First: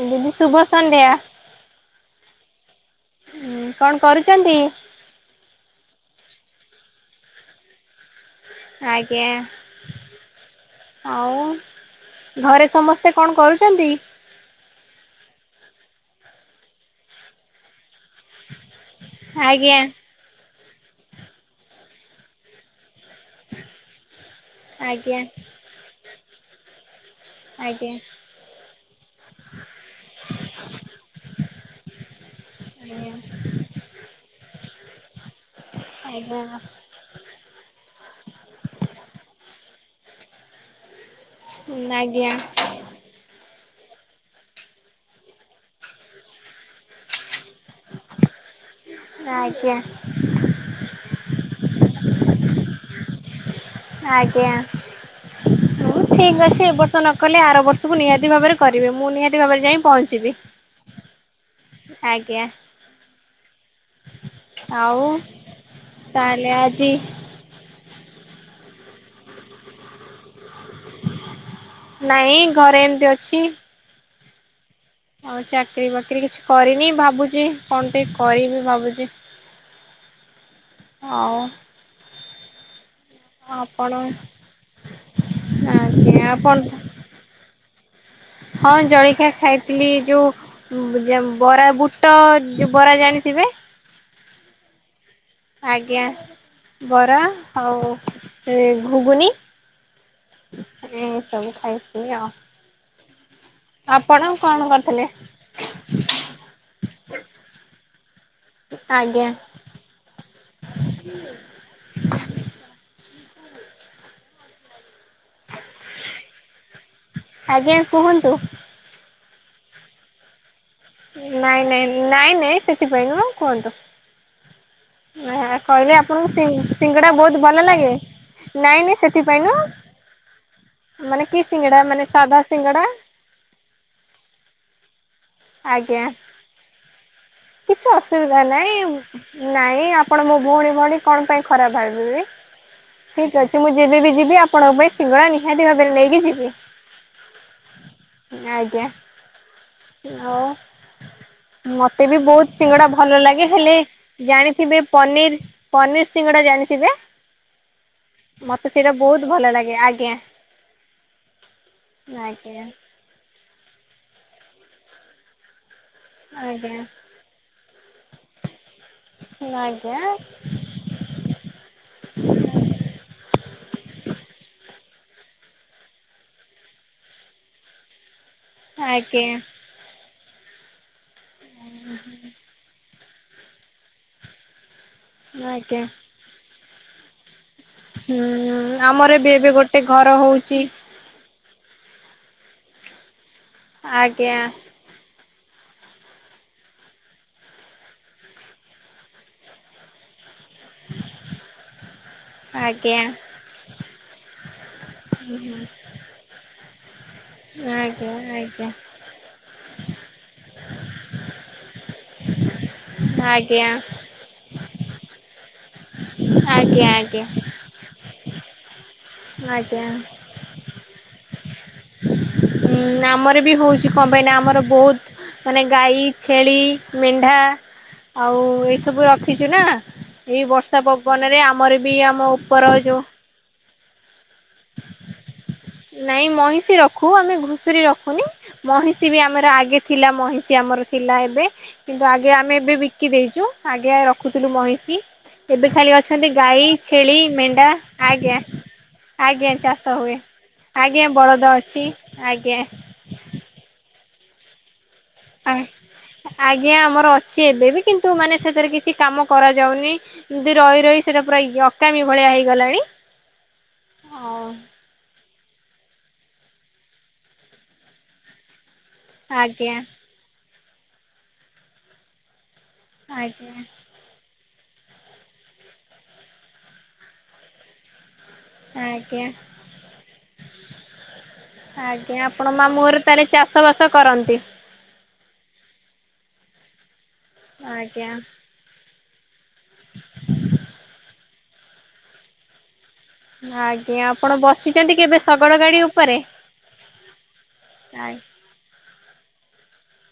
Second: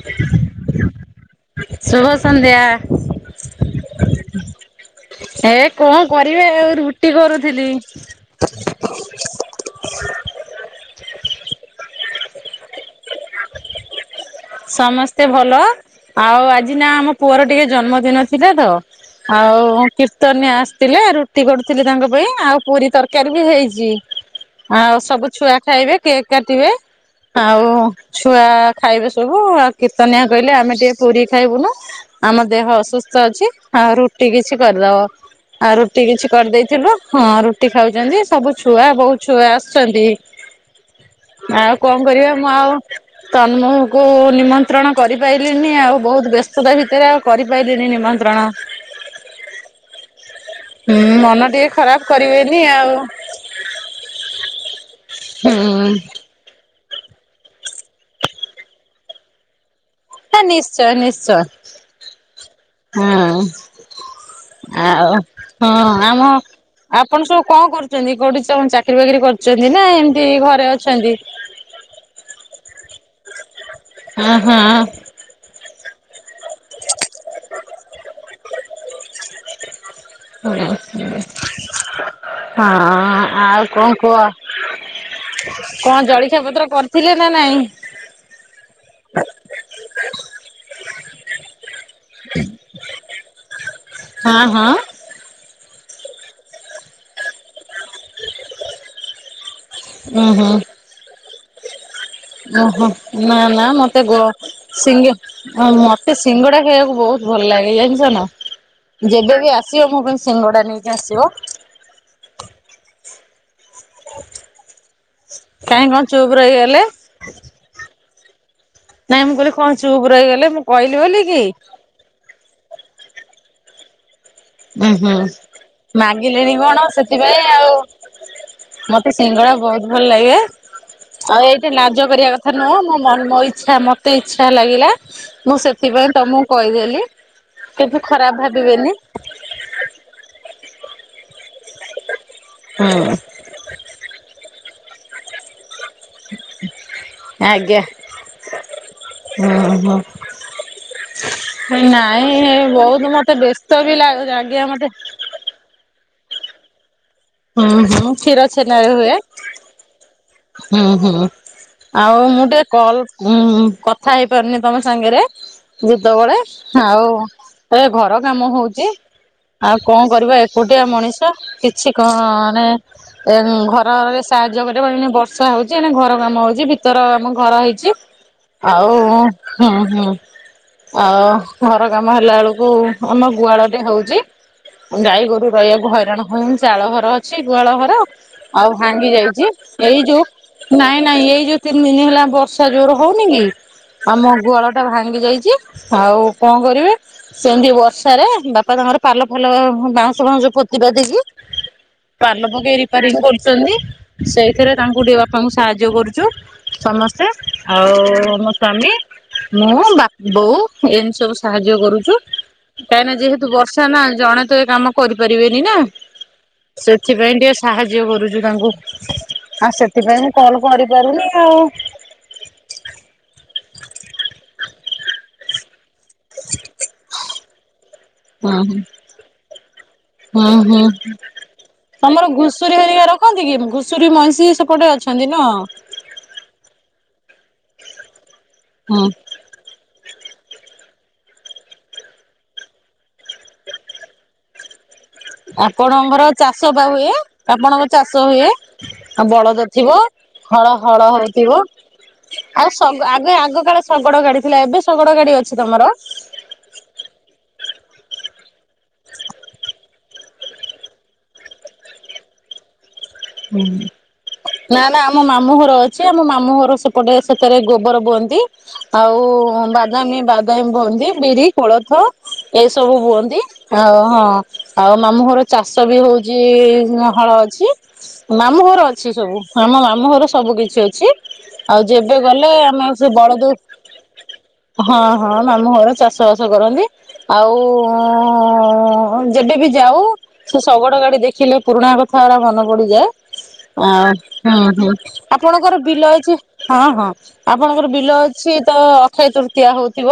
ଦିଦି ଶୁଭ ସନ୍ଧ୍ୟା। ଶୁଭ ସନ୍ଧ୍ୟା। କଣ କରୁଛନ୍ତି? ହେ କଣ କରିବେ ରୁଟି କରୁଥିଲି। ଆଜ୍ଞା। ଆଉ ଘରେ ସମସ୍ତେ କଣ କରୁଛନ୍ତି? ସମସ୍ତେ ଭଲ ଆଉ ଆଜି ନା ଆମ ପୁଅର ଟିକେ ଜନ୍ମ ନଥିଲା ତ ଆଜ୍ଞା ଆଉ କି ତନିଆ ଆସିଥିଲେ ରୁଟି କରୁଥିଲେ ତାଙ୍କ ପାଇଁ ଆଉ ପୁରୀ ତର କାରି ବି ହେଇଛି ଆଉ ଆଜ୍ଞା ସବୁ ଛୁଆ ଖାଇବେ କେକ୍ କାଟିବେ। ଆଉ ଆଜ୍ଞା ଛୁଆ ଖାଇବେ ସବୁ ଆଉ କୀର୍ତ୍ତନିଆ କହିଲେ ଆମେ ଟିକେ ପୁରୀ ଖାଇବୁନୁ। ଆମ ଦେହ ଅସୁସ୍ଥ ଅଛି ଆଉ ରୁଟି କିଛି କରିଦବ। ଆଉ ରୁଟି କିଛି ଆଜ୍ଞା କରିଦେଇଥିଲୁ ହଁ ରୁ ରୁଟି ଖାଉଛନ୍ତି ସବୁ ଛୁଆ ବୋହୂ ଛୁଆ ଆସିଛନ୍ତି। ଆଉ କଣ କରିବା ଆଜ୍ଞା ମୁଁ ଆଉ ତ ମୁଁ କୁ ନିମନ୍ତ୍ରଣ କରିପାରିଲିନି ଆଉ ବହୁତ ବ୍ୟ ସେତା ଭିତରେ ଆଉ କରିପାରିଲିନି ନିମନ୍ତ୍ରଣ। ଆଜ୍ଞା ହୁଁ ମନ ଟିକେ ଖରାପ କରିବେନି ଆଉ। ଆଜ୍ଞା ହୁଁ। ହୋଊ ଠିକ ଅଛି ଏ ବର୍ଷ ନ କଲେ ଆର ବର୍ଷକୁ ନିହାତି ଭାବରେ କରିବି ମୁଁ ନିହାତି ଭାବରେ ଯାଇ ପହଞ୍ଚିବି। ନିଶ୍ଚୟ ନିଶ୍ଚୟ ଆଜ୍ଞା ହଁ। ଆଉ ହଁ ଆମ ତାହେଲେ ଆଜି ଆପଣ ସବୁ କ କରୁ କୋଉଠି ସବ୍ ଚାକିରି ବାକିରି କରୁଛନ୍ତି ନା ଏମିତି ଘରେ ଅଛନ୍ତି। ନାଇଁ ଘରେ ଏମିତି ଅଛି। ହଁ ହଁ। ହଉ ଚାକିରୀ ବାକିରି କିଛି କରିନି ଭାବୁଛି କଣ ଟିକ କରିବି ଭାବୁଛି। [unintelligible] ହଁ। ଆଉ ଆଉ କଣ ଆପଣ କୁହ କଣ ଆଜ୍ଞା ଜଳଖିଆ ଆପଣ ପତ୍ର କରିଥିଲେ ନା ନାଇଁ। ହଁ ଜଳଖିଆ ଖାଇଥିଲି ଯୋଉ ବରା ବୁଟ ଜୋ ବରା ଜାଣିଥିବେ। ହଁ ହଁ। ଆଜ୍ଞା ବରା ଆଉ ସେ ଘୁଗୁନି। ଉଁ ହୁଁ। ଏମତି ସବୁ ଖାଏ। ଓହୋ ନା ନା ମତେ ଗ ଆପଣ କଣ କରିଥିଲେ? ସିଙ୍ଗଅ ହଁ ମତେ ସିଙ୍ଗଡା ଖାଇବାକୁ ବହୁତ ଭଲ ଲାଗେ ଜାଣିଚ ନା। ଆଜ୍ଞା। ଯେବେବି ଆସିବ ମୋ ପାଇଁ ସିଙ୍ଗଡା ନେଇକି ଆସିବ। କାହିଁ କଣ ଚୁପ ରହିଗଲେ। ଆଜ୍ଞା କୁହନ୍ତୁ। ନାଇଁ ମୁଁ କହିଲି କଣ ଚୁପୁ ରଇଗଲେ ମୁଁ କହିଲି ବୋଲି କି? ନାଇଁ ନାଇଁ ନାଇଁ ନାଇଁ ସେଥିପାଇଁ ନୁହଁ କୁହନ୍ତୁ। ଉୁ ହୁଁ କହିଲେ ଆପଣଙ୍କୁ ସି ମାଗିଲେଣି କଣ ସିଙ୍ଗଡ଼ା ବହୁତ ସେଥିପାଇଁ ଭଲ ଆଉ ଲାଗେ? ନାଇଁ ନାଇଁ ମତେ ସେଥିପାଇଁ ସିଙ୍ଗଳା ନୁହଁ ବହୁତ ଭଲ ଲାଗେ ମାନେ କି ଆଉ ଏଇଠି ସିଙ୍ଗଡ଼ା ମାନେ ଲାଜ କରିବା ସାଧା କଥା ନୁହଁ ସିଙ୍ଗଡ଼ା ମୁଁ ମୋ ଇଚ୍ଛା ମତେ ଇଚ୍ଛା ଲାଗିଲା ମୁଁ ଆଜ୍ଞା। ସେଥିପାଇଁ ତମକୁ କହିଦେଲି କିଛି ଖରାପ ଅସୁବିଧା ନାହିଁ ଭାବିବେନି। ନାଇଁ ଆପଣ ମୋ ଭଉଣୀ ଭଳି କଣ ପାଇଁ ଖରାପ ଭାବିବି। ହୁଁ ଠିକ୍ ଅଛି ମୁଁ ଯେବେବି ଯିବି ଆପଣଙ୍କ ପାଇଁ ସିଙ୍ଗଡ଼ା ନି ହାତି ଭାବରେ ନେଇକି ଯିବି ଆଜ୍ଞା। ଆଜ୍ଞା। ହୁଁ। ହୁଁ ଆଉ ମତେ ବି ନାଇଁ ବହୁତ ସିଙ୍ଗଡା ଭଲ ମତେ ଲାଗେ ବ୍ୟସ୍ତ ହେଲେ ବି ଲାଗୁ ଆଜ୍ଞା ଜାଣିଥିବେ ମତେ ପନିର ପନିର ସିଙ୍ଗଡ଼ା ଜାଣିଥିବେ? ହଁ ହଁ କ୍ଷୀର ମତେ ସେଇଟା ଛେନାରେ ହୁଏ। ବହୁତ ଭଲ ଲାଗେ ଆଜ୍ଞା। ହୁଁ ହୁଁ ଆଉ ମୁଁ ଟିକେ ଆଜ୍ଞା କଲ୍ ଉଁ ହୁଁ କଥା ହେଇପାରୁନି ତମ ସାଙ୍ଗରେ ଯେତେବେଳେ ଆଜ୍ଞା ଆଉ ଏ ଘର କାମ ହଉଛି ଆଉ ଆଜ୍ଞା କଣ କରିବା ଏ କୁଟିଆ ମଣିଷ କିଛି ଘ ମାନେ ଘର ଏନେ ଘର ସାହାଯ୍ୟ କରିବ ଏଇନା ବ ର୍ଷା ହଉଛି ଏ ନା ଘର କାମ ହଉଛି ଭିତର ଆମ ଘର ହେଇଛି ଆଉ ଆଜ୍ଞା। ହୁଁ ହୁଁ ଆଉ ଘର କାମ ହେଲା ଳକୁ ଆମ ଗୁହାଳରେ ହଉଛି ଗାଈଗୋରୁ ଆଜ୍ଞା ରହିବା ହଇରାଣ ହ ଚାଳ ଘର ଅଛି ଗୁହାଳ ଘ ହୁଁ ଆମର ବି ଏବେ ଗୋଟେ ଏଇ ଘର ଯୋଉ ହଉଚି। ନାଇଁ ନାଇଁ ଏଇ ଯୋଉ ତିନି ଦିନ ହେଲା ବର୍ଷା ଜୋର ହଉନି କି ଆମ ଆଜ୍ଞା ଗୁଆଳ ଟା ଭାଙ୍ଗି ଯାଇଛି ଆଉ କଣ କରିବେ ସେମିତି ବର୍ଷାରେ ବାପା ତାଙ୍କର ପାଲ ଫାଲ ବାଉଁଶ ଫାଉଁଶ ପୋତିିପାତିକି ପାଲ ପକେଇ ଆଜ୍ଞା ରିପେୟାରିଙ୍ଗ କରୁଛନ୍ତି, ସେଇଥିରେ ତାଙ୍କୁ ଟିକେ ଯ୍ୟ କରୁଛୁ ସମସ୍ତେ, ଆଜ୍ଞା ଆଉ-ଉ-ଉ ମୋ ଆଜ୍ଞା। ସ୍ଵାମୀ ମୁଁ ବା ବୋଉ ଏମିତି ସବୁ ସାହାଯ୍ୟ କରୁଛୁ। କାହିଁ ନା ଯେହେତୁ ଆଜ୍ଞା ବର୍ଷା ନା ଜଣେ ତ ଏ କାମ କରିପାରିବେନି ନା। ଆଜ୍ଞା ଆଜ୍ଞ୍ ସେଥିପାଇ ଟିକେ ସାହାଯ୍ୟ କରୁଚୁ ତାଙ୍କୁ। ଆଉ ଆଜ୍ଞା। ସେଥିପାଇଁ ମୁଁ କଲ୍ କରିପାରୁନି ଆଉ ଉଁ ଆମର ବି ହଉଛି କଣ ପାଇଁ ନା ଆମର ବହୁତ ମାନେ ଗାଈ ଛେଳି ମେଣ୍ଢା ଆଉ ହୁଁ ହୁଁ ଏଇସବୁ ରଖିଛୁ ନା। ଏଇ ହୁଁ ହୁଁ। ବର୍ଷା ପବନରେ ଆମର ବି ଆମ ଉପର ଯୋଉ କହନ୍ତି କି ଘୁଷୁରୀ ମଇଁଷି ସେପଟେ ଅଛନ୍ତି ନା। ନାଇଁ ମଇଁଷି ରଖୁ ଆମେ ଘୁଷୁରୀ ରଖୁନି ହୁଁ ମଇଁଷି ବି ଆମର ଆଗେ ଥିଲା ମହିଷି ଆମର ଥିଲା ଏବେ, କିନ୍ତୁ ଆଗେ ଆମେ ଏବେ ବି କି ଦେଇଚୁ, ଆଗେ ରଖୁଥୁଲୁ ମହିଷି। ଆପଣଙ୍କର ଚାଷ ବା ହୁଏ ମେଣ୍ଢା ଆପଣଙ୍କ ଚାଷ ଆଜ୍ଞା। ହୁଏ ଆ ଆଜ୍ଞା ବଳଦ ଚାଷ ଥିବ? ହୁଏ। ହଳ ଆଜ୍ଞା ହଳ ବଳଦ ହଉଥିବ ଅଛି ଆଜ୍ଞା ଆଉ ଶଗ୍ ଆଗେ ଆଗ କାଳେ ଶଗଡ ଗାଡି ଥିଲା ଏବେ ଶଗଡ ଗାଡି ଅଛି ତମର? ଆଜ୍ଞା ଆମର ଅଛି ଏବେ ବି କିନ୍ତୁ ମାନେ ସେଥିରେ କିଛି କାମ କରାଯାଉନି। ଏମିତି ରଇ ରଇ ସେଟା ପୁରା ଇ ଅକାମୀ ଭଳିଆ ହେଇଗଲାଣି। ହୁଁ। ହଉ ନା-ନା ଆମ ମାମୁଁ ଘର ଅଛି ଆମ ମାମୁଁ ଘର ସେପଟେ ସେଥିରେ ଗୋବର ବୁଅନ୍ତି। ଆଉ-ଉ-ଉ ଆଜ୍ଞା ବାଦାମୀ, ବାଦାମୀ ବୁହନ୍ତି ବିରି, କୋଳଥ ଏଇ ସବୁ ବୁହନ୍ତି ଆଜ୍ଞା ଅ ହଁ। ଆଉ ମାମୁଁ ଘର ଚାଷ ବି ହଉଛି-ଇ-ଇ ହଳ ଅଛି। ମାମୁଁ ଘର ଅଛି ଆଜ୍ଞା। ସବୁ, ହଁ ମୋ ମାମୁଁ ଘର ସବୁ କିଛି ଅଛି। ଆଉ ଆଜ୍ଞା ଯେବେ ଆପଣ ଗଲେ ମାମୁଁ ଆମେ ଘରେ ସେ ତାହେଲେ ବଳଦୁ ଚାଷ ବାସ କରନ୍ତି। ହଁ-ହଁ ମାମୁଁ ଘର ଚାଷବାସ କରନ୍ତି ଆଉ ଆଜ୍ଞା। ହଁ ଯେବେ ବି ଯାଉ ସେ ଶଗଡ଼ ଗାଡି ଦେଖିଲେ ପୁରୁଣା କଥା ହେରା ମନେ ପଡିଯାଏ‌ ଆଜ୍ଞା ଆପଣ ବସିଛନ୍ତି କେବେ ଶଗଡ଼ ଆପଣଙ୍କର ଗାଡି ବିଲ ଉପରେ? ଅଛି? ଆପଣଙ୍କର ବିଲ ଅ ଛି ତ ଅକ୍ଷୟ ତୃତୀୟା ହଉଥିବ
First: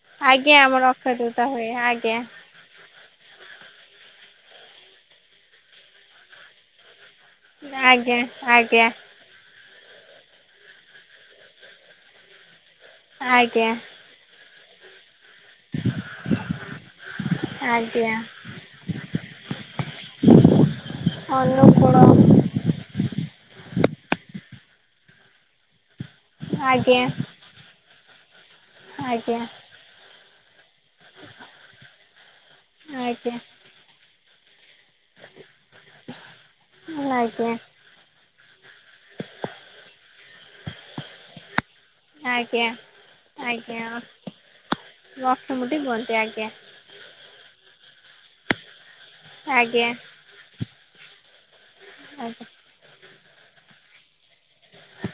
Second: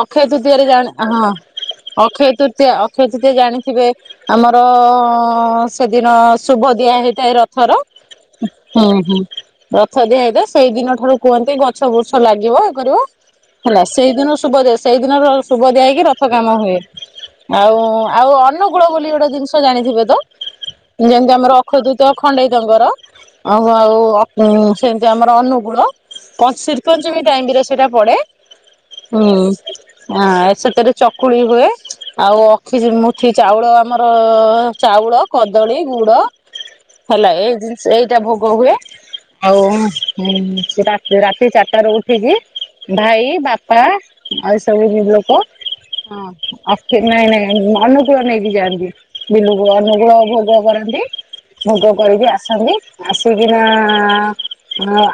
ଅକ୍ଷୟ ଆଜ୍ଞା ତୃତୀୟାରେ ଆମର ଜାଣ୍ ଅକ୍ଷୟ ହଁ ତୃତୀୟା ହୁଏ ଆଜ୍ଞା। ଅକ୍ଷୟ ତୃ ତୀୟା, ଅକ୍ଷୟ ତୃତୀୟା ଜାଣିଥିବେ ଆମର-ଅ-ଅ-ଅ-ଅ-ଅ ସେଦିନ ଶୁଭ ଦିଆ ହେଇଥାଏ ର ଥର ଆଜ୍ଞା ଆଜ୍ଞା ହୁଁ ହୁଁ। ରଥ ଦିଆ ହେଇଥାଏ ସେଇ ଦିନ ଠାରୁ କୁହନ୍ତି ଗଛ ବୃଛ ଲାଗିବ ଏ କରିବ। ଆଜ୍ଞା। ସେଇ ଦିନ ଶୁଭ ଦେ, ସେଇ ଦିନ ଶୁଭ ଦିଆ ହେଇକି ରଥ କାମ ହୁଏ। ଆଉ, ଆଜ୍ଞା ଆଉ ଅନୁକୂଳ ବୋଲି ଗୋଟେ ଜିନିଷ ଜାଣିଥିବ ତ ଯେମିତି ଆମର [unintelligible] ଅଦ୍ୟୁତ ଅନୁକୂଳ ଖଣ୍ଡେଇତଙ୍କର, ଆଉ ଆଉ ଅ-ଅ ସେମିତି ଆମର ଅନୁକୂଳ। ପଞ୍ଚ୍ ଆଜ୍ଞା ଶ୍ରୀପଞ୍ଚମୀ ଟାଇମ୍ ରେ ସେଇଟା ପଡେ ହୁଁ। ଆଜ୍ଞା ଆଁ ସେଥିରେ ଚକୁଳି ହୁଏ ଆଉ ଅକ୍ଷି ଯେ ମୁଠି ଆଜ୍ଞା ଚାଉଳ ଆମ ର-ଅ-ଅ-ଅ ଚାଉଳ କଦଳୀ ଗୁଡ ହେଲା ଏ ଆଜ୍ଞା ଜି ସେଇଟା ଭୋଗ ହୁଏ ଆଉ ରାତି ଚାରିଟା ରୁ ଉଠିକି ଆଜ୍ଞା ଭାଇ, ବାପା ଆଜ୍ଞା ଆଉ ସବୁ [unintelligible] ଲୋକ କୁହନ୍ତୁ ହଁ ଆଜ୍ଞା। ନାଇଁ ନାଇଁ ଅନୁକୂଳ ନେଇକି ଯାଆନ୍ତି ବିଲୁକୁ ଆଜ୍ଞା ଅନୁକୂଳ ଭୋଗ କରନ୍ତି ଭୋଗ କରିକି ଆଜ୍ଞା ଆସନ୍ତି ଆସିକିନା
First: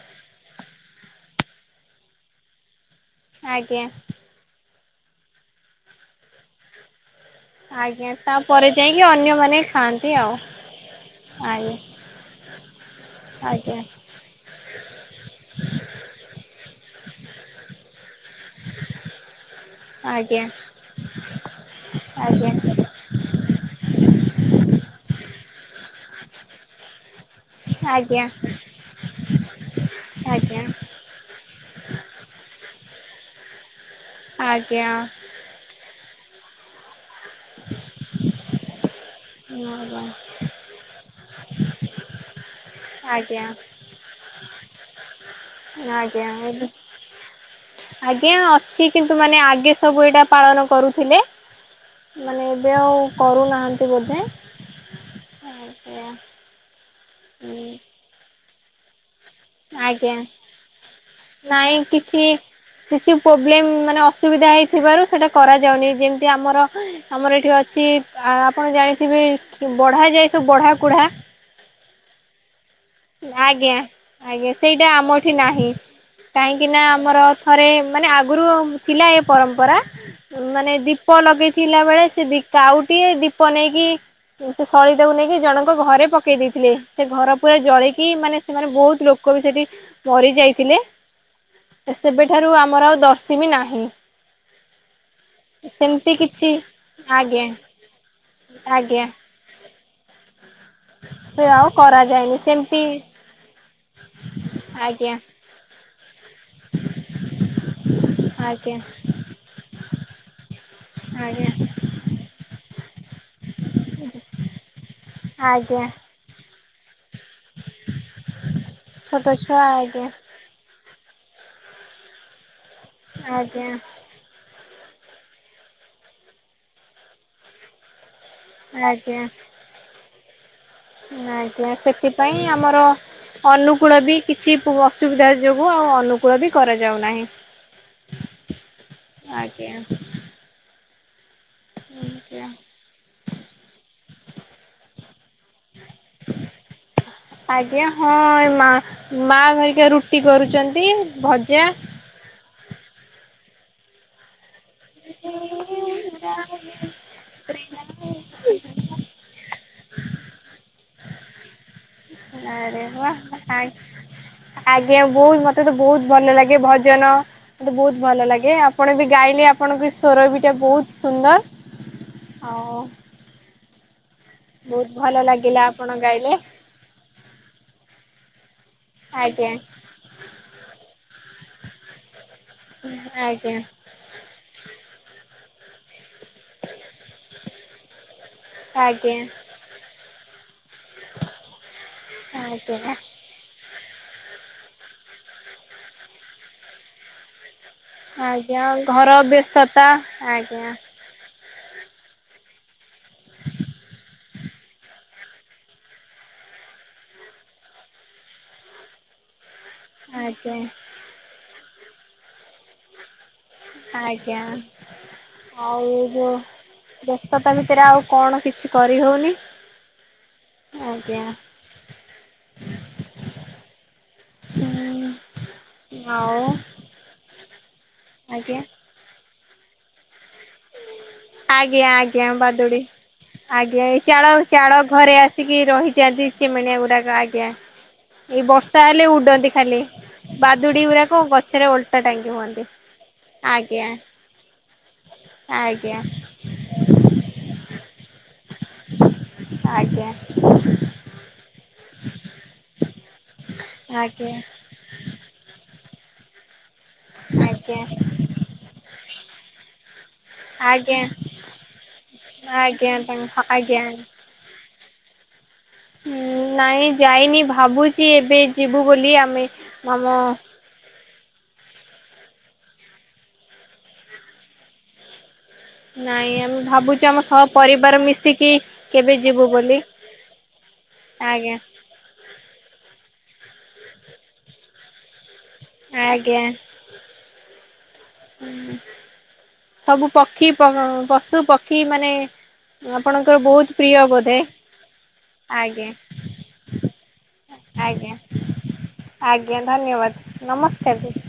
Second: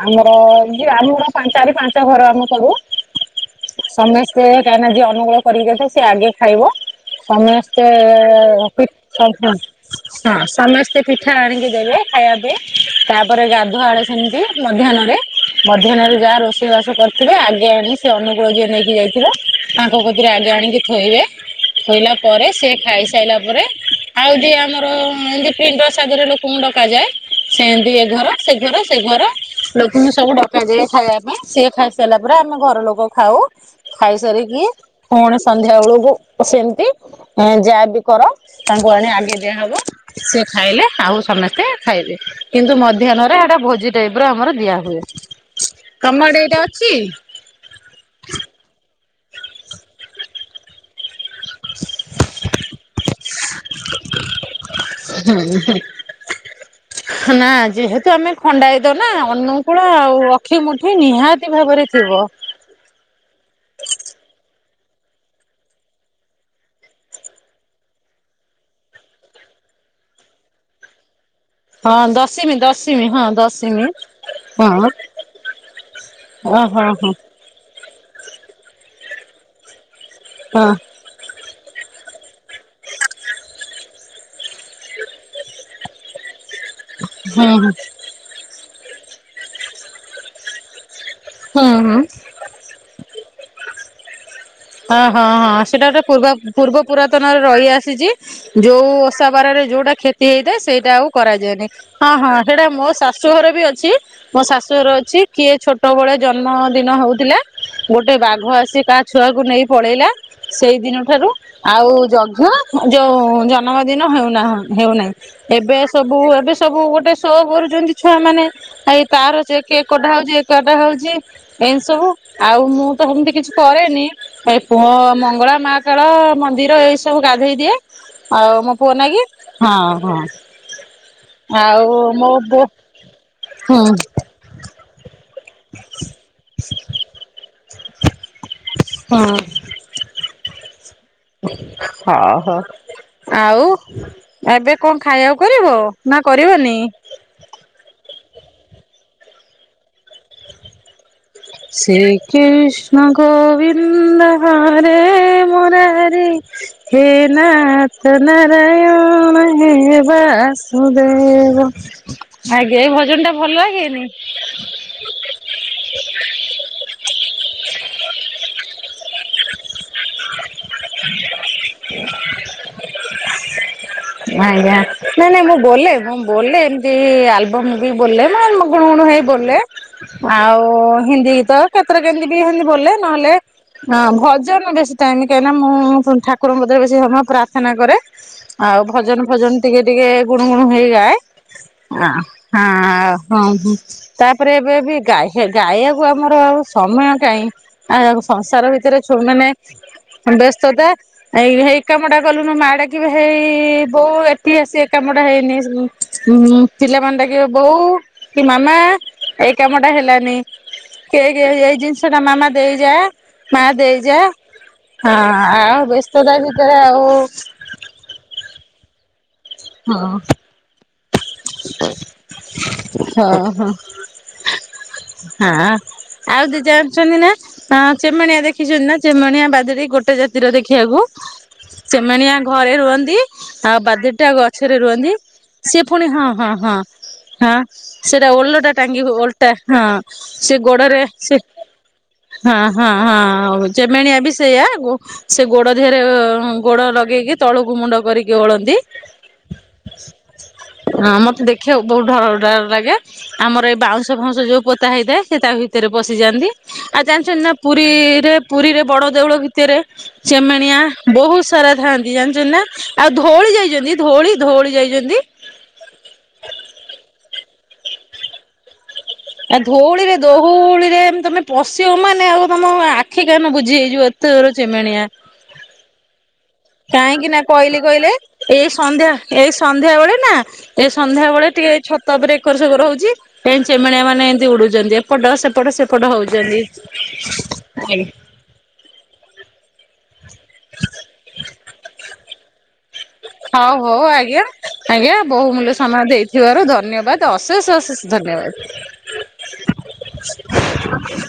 ଆମର ଯିଏ ଆମର ଚାରି ପାଞ୍ଚ ଘର ଆମେ କରୁ ଆଜ୍ଞା ସମେ ସେ କାହିଁକି ନା ଯିଏ ଅନୁକୂଳ କରିକି ଯାଇଥାଏ ସିଏ ଆଗେ ଖାଇବ ସମେସ୍ତେ ଆଜ୍ଞା ତାପରେ ପି ଯାଇକି ହଁ ଅନ୍ୟମାନେ ଖାଆନ୍ତି ଆଉ ସମସ୍ତେ ପଠା ଆଣିକି ଆଜ୍ଞା ଦେବେ ଖାଇବା ପାଇଁ ତାପରେ ଆଜ୍ଞା ଗାଧୁଆ ଆ ସେମିତି ମଧ୍ୟାହ୍ନରେ ମଧ୍ୟାହ୍ନରେ ଯାହା ରୋଷେଇବାସ କରିଥିବେ ଆଗେ ଆଣି ସେ ଅନୁକୂଳ ଯିଏ ନେଇକି ଯାଇଥିବେ ତାଙ୍କ କଥିରେ ଆଜ୍ଞା ଆଗେ ଆଣିକି ଥୋଇବେ ଥୋଇଲା ପରେ ଆଜ୍ଞା ସେ ଖାଇସାଇଲା ପରେ ଆଉ ଦି ଆମର ଏମତି ପିଣ୍ଡ ଶ୍ରାଧ ରେ ଲୋକଙ୍କୁ ଡକାଯାଏ ସେନ୍ତି ଏ ଘର ଆଜ୍ଞା ଆଜ୍ଞା ଆଜ୍ଞା ସେ ଘର ସେ ଘର ଲୋକଙ୍କୁ ସବୁ ଆଜ୍ଞା ଡକାଯାଏ ଖାଇବା ସେ ଖାଇସାଇଲା ପରେ ଆମେ ଘର ଲୋକ ଖାଉ ଖାଇସାରିକି ଫୁଣି ସନ୍ଧ୍ୟା ବେଳକୁ ସେମିତି ଯାହା ବିି କର ତାଙ୍କୁ ଆଣି ଆଗେଇ ଦିଆହବ ସେ ଖାଇଲେ ଟୁ ସମସ୍ତେ ଖାଇବେ କିନ୍ତୁ ମଧ୍ୟାହ୍ନରେ ଆଜ୍ଞା ହେଟା ଭୋଜି ଟାଇପ ର ଆମର ଦିଆ ହୁଏ। ତମ ଆଡ଼େ ଏଇଟା ଅଛି? ଆଜ୍ଞା ଅଛି କିନ୍ତୁ ମାନେ ଆଗେ ସବୁ ଏଇଟା ପାଳନ କରୁଥିଲେ ମାନେ ଏବେ ଆଉ କରୁନାହାଁନ୍ତି ବୋଧେ। ଆଜ୍ଞା ହୁଁ ନା ଯେହେତୁ ଆମେ ଖଣ୍ଡାୟତ ନା ଅନୁକୂଳ ଆଜ୍ଞା ଆଉ ଅଖି ମୁଠି ନିହାତି ନାଇଁ ଭାବରେ କିଛି ଥିବ। କିଛି ପ୍ରୋବ୍ଲେମ ମାନେ ଅସୁବିଧା ହେଇଥିବାରୁ ସେଇଟା କରାଯାଉନି ଯେମିତି ଆମର ଏ ଆମର ଏଠି ଅଛି ଆ ଆପଣ ଜାଣିଥିବେ ବଢା ଯାଏ ସବୁ ବଢା କୁଢା ହଁ ଦଶମୀ ଦଶ ଆଜ୍ଞା ଆଜ୍ଞା ସେଇଟା ଆମଠି ନାହିଁ ଓହୋ ହଁ କାହିଁକି ନା ହଁ ଆମର ଥରେ ମାନେ ଆଗରୁ ଥିଲା ଏ ପରମ୍ପରା ମାନେ ଦୀ ଦୀପ ଲଗେଇଥିଲା ବେଳେ ସେ ଦୀ ଆଉ ଟିକେ ଦୀପ ନେଇକି ସେ ଶଳିତା କୁ ନେଇକି ଜଣଙ୍କ ଘରେ ପକେଇ ଦେଇ ଥିଲେ ସେ ଘର ପୁରା ହଁ ଜଳକି ମାନେ ସେମାନେ ବହୁତ ଲୋକ ବି ସେଠି ମରି ଯାଇଥିଲେ। ହଁ ହଁ ସେବେଠାରୁ ଆମର ଆଉ ଦଶମୀ ନାହିଁ। ହଁ ହଁ ହଁ ସେଟା ଗୋଟେ ସେମିତି ପୂର୍ବ କିଛି ପୂର୍ବ ପୁରାତନରେ ଆଜ୍ଞା ରହିଆସିଚି ଆଜ୍ଞା ଯୋଉସା ବାରରେ ଯୋଉଟା କ୍ଷତି ହେଇଥାଏ ସେଇଟା ଆଉ ସେ କରାଯାଏନି ଆଉ ହଁ ହଁ କରାଯାଏନି ସେଇଟା ସେମିତି ମୋ ଶାଶୁଘର ବି ଅଛି। ମୋ ଶାଶୁଘର ଆଜ୍ଞା ଅଛି କିଏ ଛୋଟ ବେଳେ ଜନ୍ମ ଦିନ ହଉଥିଲା ଗୋଟେ ବାଘ ଆଜ୍ଞା ଆସି କା ଛୁଆ କୁ ନେଇ ପଳେଇ ସେଇଦିନ ଠାରୁ ଆଜ୍ଞା ଆଉ ଜଘ୍ୟ ଯଉ ଜ ନ ଦିନ ହେଉନା ହେଉନାହିଁ। ଏବେ ଆଜ୍ଞା ସବୁ ଏବେ ସବୁ ଗୋଟେ ସୋ କରୁଛନ୍ତି ଛୁଆ ମାନେ ଏଇ ଛୋଟ ତାର ଅ ସେ ଛୁଆ କିଏ ଆଜ୍ଞା କଟା ହଉଚି ଟା ହଉଛି ଏମ ସବୁ ଆଉ ମୁଁ ତ ହେମିତି କିଛି ଆଜ୍ଞା କରେନି ଏ ପୁଅ ମଙ୍ଗଳା ମାହାକାଳ ମନ୍ଦିର ଏଇ ସବୁ ଗାଧେଇ ଦିଏ ଆଉ ମୋ ପୁଅ ଆଜ୍ଞା ନାଗି ହଁ ହଁ ଆଜ୍ଞା ଆଉ ମୋ ସେଥିପାଇଁ ବୋ ଆମର ହୁଁ ଅନୁକୂଳ ବି କିଛି ଅସୁବିଧା ଯୋଗୁ ଆଉ ଅନୁକୂଳ ବି କରାଯାଉ ନାହିଁ। ହୁଁ ଆଜ୍ଞା। ହଁ ଆଜ୍ଞା ହୋ। ଆଉ ଏବେ କଣ ଖାଇବାକୁ କରିବ ନା କରିବନି? ଆଜ୍ଞା ହଁ ମା ମା ଧରିକି ରୁଟି କରୁଛନ୍ତି ଭଜା। ଶ୍ରୀକୃଷ୍ଣ ଗୋବିନ୍ଦରେ ମରାର ହେ ନାଥ ଆରେ ନାରାୟଣ ହେ ବାସ। ଦେ ଆଜ୍ଞା ଏ ବା ଭଜନ ଟା ଭଲ ଲାଗେନି। ଆଜ୍ଞା ବହୁତ ମତେ ତ ବହୁତ ଭଲ ଲାଗେ ଭଜନ। ମତେ ବହୁତ ଭଲ ଲାଗେ ଆପଣ ବି ଗାଇଲେ ଆପଣଙ୍କ ସଵର ବିଟା ବହୁତ ସୁନ୍ଦର। ଆଉ ଆଜ୍ଞା ବହୁତ ଭଲ ନାଇଁ ନାଇଁ ମୁଁ ଲାଗିଲା ବୋ ଆପଣ ମୁଁ ଗାଇଲେ ବୋ ଏମିତି ଆଲବମ ବି ବୋଲେ ମେ ଗୁଣ ଗୁଣ ହେଇି। ଆଜ୍ଞା ବୋଲେ ଆଉ ହିନ୍ଦୀ ତ କେତେଟ କେମତି ବି ହିନ୍ଦ ବୋ ନହେଲେ। ଆଜ୍ଞା। ହଁ ଭଜନ ବେଶୀ ଟାଇମ କାହିଁକିନା ମୁଁ ଠାକୁରଙ୍କ ମଧ୍ୟରେ ବେଶୀ ହମା ପ୍ରାର୍ଥନା କରେ ଆଉ ଭଜନ ଆଜ୍ଞା ଫଜନ ଟିକେ ଟିକେ ଗୁଣୁ ଗୁଣୁ ହେଇଯାଏ ହଁ ଆଉ। ଆଜ୍ଞା ହଁ ହଁ ତାପରେ ଏବେ ବି ଗାଈ ଗଈବାକୁ ଆମର ଆଉ ସମୟ କାହିଁ। ଆଉ ସଂସାର ଆଜ୍ଞା ଭିତରେ ଘର ଛୋମାନେ ବ୍ୟସ୍ତତା ଆଜ୍ଞା। ବ୍ୟସ୍ତତା ଏଇ ହେଇ କାମଟା କଲୁନ ମାଡା କି ହେଇ ବୋଉ ଏଠି ଆସି ଏକ କାମଟା ହେଇନି। ଉ ପିଲାମାନେ ଟା କି ବୋଉ କି ମାମା ଏଇ କାମ ଟା ହେଲାନି। ଆଜ୍ଞା କି କି ଏଇ ଜିନିଷ ଟା ମାମା ଦେଇଯାଏ ମା ଦେଇଯା ଆଜ୍ଞା ହଁ ଆଉ ବ୍ୟସ୍ତତା ଭିତରେ ଆଉ। ସେଥିରେ ଆଉ କଣ କିଛି କରିହଉନି। ହଁ ହଁ ହଁ ହୁଁ ହଁ ଆଉ ଦି ଜାଣୁଛନ୍ତି ନା। ହଁ ଚେମଣିଆ ଆଜ୍ଞା ଦେଖିଛୁ ନା ଚେମଣିଆ ବାଦରେ ଗୋଟେ ଜାତିର ଦେଖିବାକୁ। ଆଜ୍ଞା ଆଜ୍ଞା ସେମାନେଣିଆ ଘରେ ବାଦୁଡି। ରୁହନ୍ତି ଆଉ ଆଜ୍ଞା ଏଇ ଚାଳ ବାଦଟା ଗ ଚାଳ ରେ ରୁହନ୍ତି ଘରେ ଆସିକି ସେି ପୁଣି ରହିଛନ୍ତି ହଁ ହଁ ହଁ ଚିମିଣିଆ ଗୁଡାକ ହ ଆଜ୍ଞା। ସେଟା ଏଇ ଓଲଟା ବର୍ଷା ହେଲେ ଟାଙ୍ଗ ଓଲଟା ଉଡନ୍ତି ହଁ ଖାଲି। ସେ ବାଦୁଡି ଗୋଡରେ ଗୁରାକ ସେ ଗଛରେ ଓଲଟା ଟାଙ୍ଗି ହଁ ହୁଅନ୍ତି ହଁ ହଁ ଆଜ୍ଞା। ଜମେଣିଆ ବି ସେଇଆ ସେ ଗୋଡ ଆଜ୍ଞା ଦେହରେ ଗୋଡ ଲଗେଇକି ତଳକୁ ମୁଣ୍ଡ କରିକି ଓଳନ୍ତି। ଆଜ୍ଞା। ହଁ ମତେ ଦେଖିବାକୁ ବହୁତ ଡର ଡର ଲାଗେ ଆମର ଏଇ ବାଉଁଶ ଆଜ୍ଞା ଆଜ୍ଞା ଫାଉଉଁଶ ଯୋଉ ପୋତା ହେଇଥାଏ ସେ ତା ଭିତରେ ପଶିଯାଆନ୍ତି ଆଉ ଜାଣିଛନ୍ତି ନା ଆଜ୍ଞା। ପୁରୀରେ ପୁରୀରେ ବଡ ଦେଉଳ। ଭିତରେ ଚେମେଣିଆ ଆଜ୍ଞା ବହୁତ ସାରା ଥାଆନ୍ତି ଜାଣିଛନ୍ତି ନା ଆଉ ତାଙ୍କ ଧୋଳି ଆଜ୍ଞା। ଯାଇଛନ୍ତି ଧଳି ଧଉଳି ଯାଇଛନ୍ତି। ହୁଁ ନାଇଁ ଯାଇନି ଭାବୁଛି ଏବେ ଯିବୁ ବୋଲି। ଆମେ ଆ ଆମ ଧଉଳି ରେ ଧଉଳି ରେ ତମେ ପଶିବ ମାନେ ଆଉ ତମ ଆଖି କାନ ବୁଝି ହେଇଯିବ ଏତେର ଜୋର ଚିମେଣିଆ ନାଇଁ ଆମେ ଭାବୁଛୁ ଆମ କାହିଁକି ନା ସହ କହିଲି ପରିବାର କହିଲେ ମିଶିକି ଏଇ ସନ୍ଧ୍ୟା କେବେ ଯିବୁ ଏଇ ବୋଲି। ସନ୍ଧ୍ୟା ବେଳେ ନା ଏଇ ସନ୍ଧ୍ୟା ବେଳେ ଆଜ୍ଞା ଟିକେଏଇ ଛ ଛାତ ଉପରେ ଏକର ସେକର ହୋଉଛି ଏ ଚେମେଣିଆ ମାନେ ଏମିତି ଉଡୁଛନ୍ତି ଏପଟ ସେପଟ ସେପଟ ଆଜ୍ଞା ହଉଛନ୍ତି। [unintelligible] ସବୁ ପକ୍ଷୀ ପଶୁ ପକ୍ଷୀ ମାନେ। ଆପଣଙ୍କର ବହୁତ ହଉ ପ୍ରିୟ ହଉ ବୋଧେ ଆଜ୍ଞା ଆଜ୍ଞା ବହୁମୂଲ୍ୟ ଆଜ୍ଞା ସମୟ ଦେଇଥିବାରୁ ଧନ୍ୟବାଦ। ତ ଅଶେଷ ଆଜ୍ଞା ଅଶେଷ ଧନ୍ୟବାଦ। ଆଜ୍ଞା ଧନ୍ୟବାଦ ନମସ୍କାର ଦୀ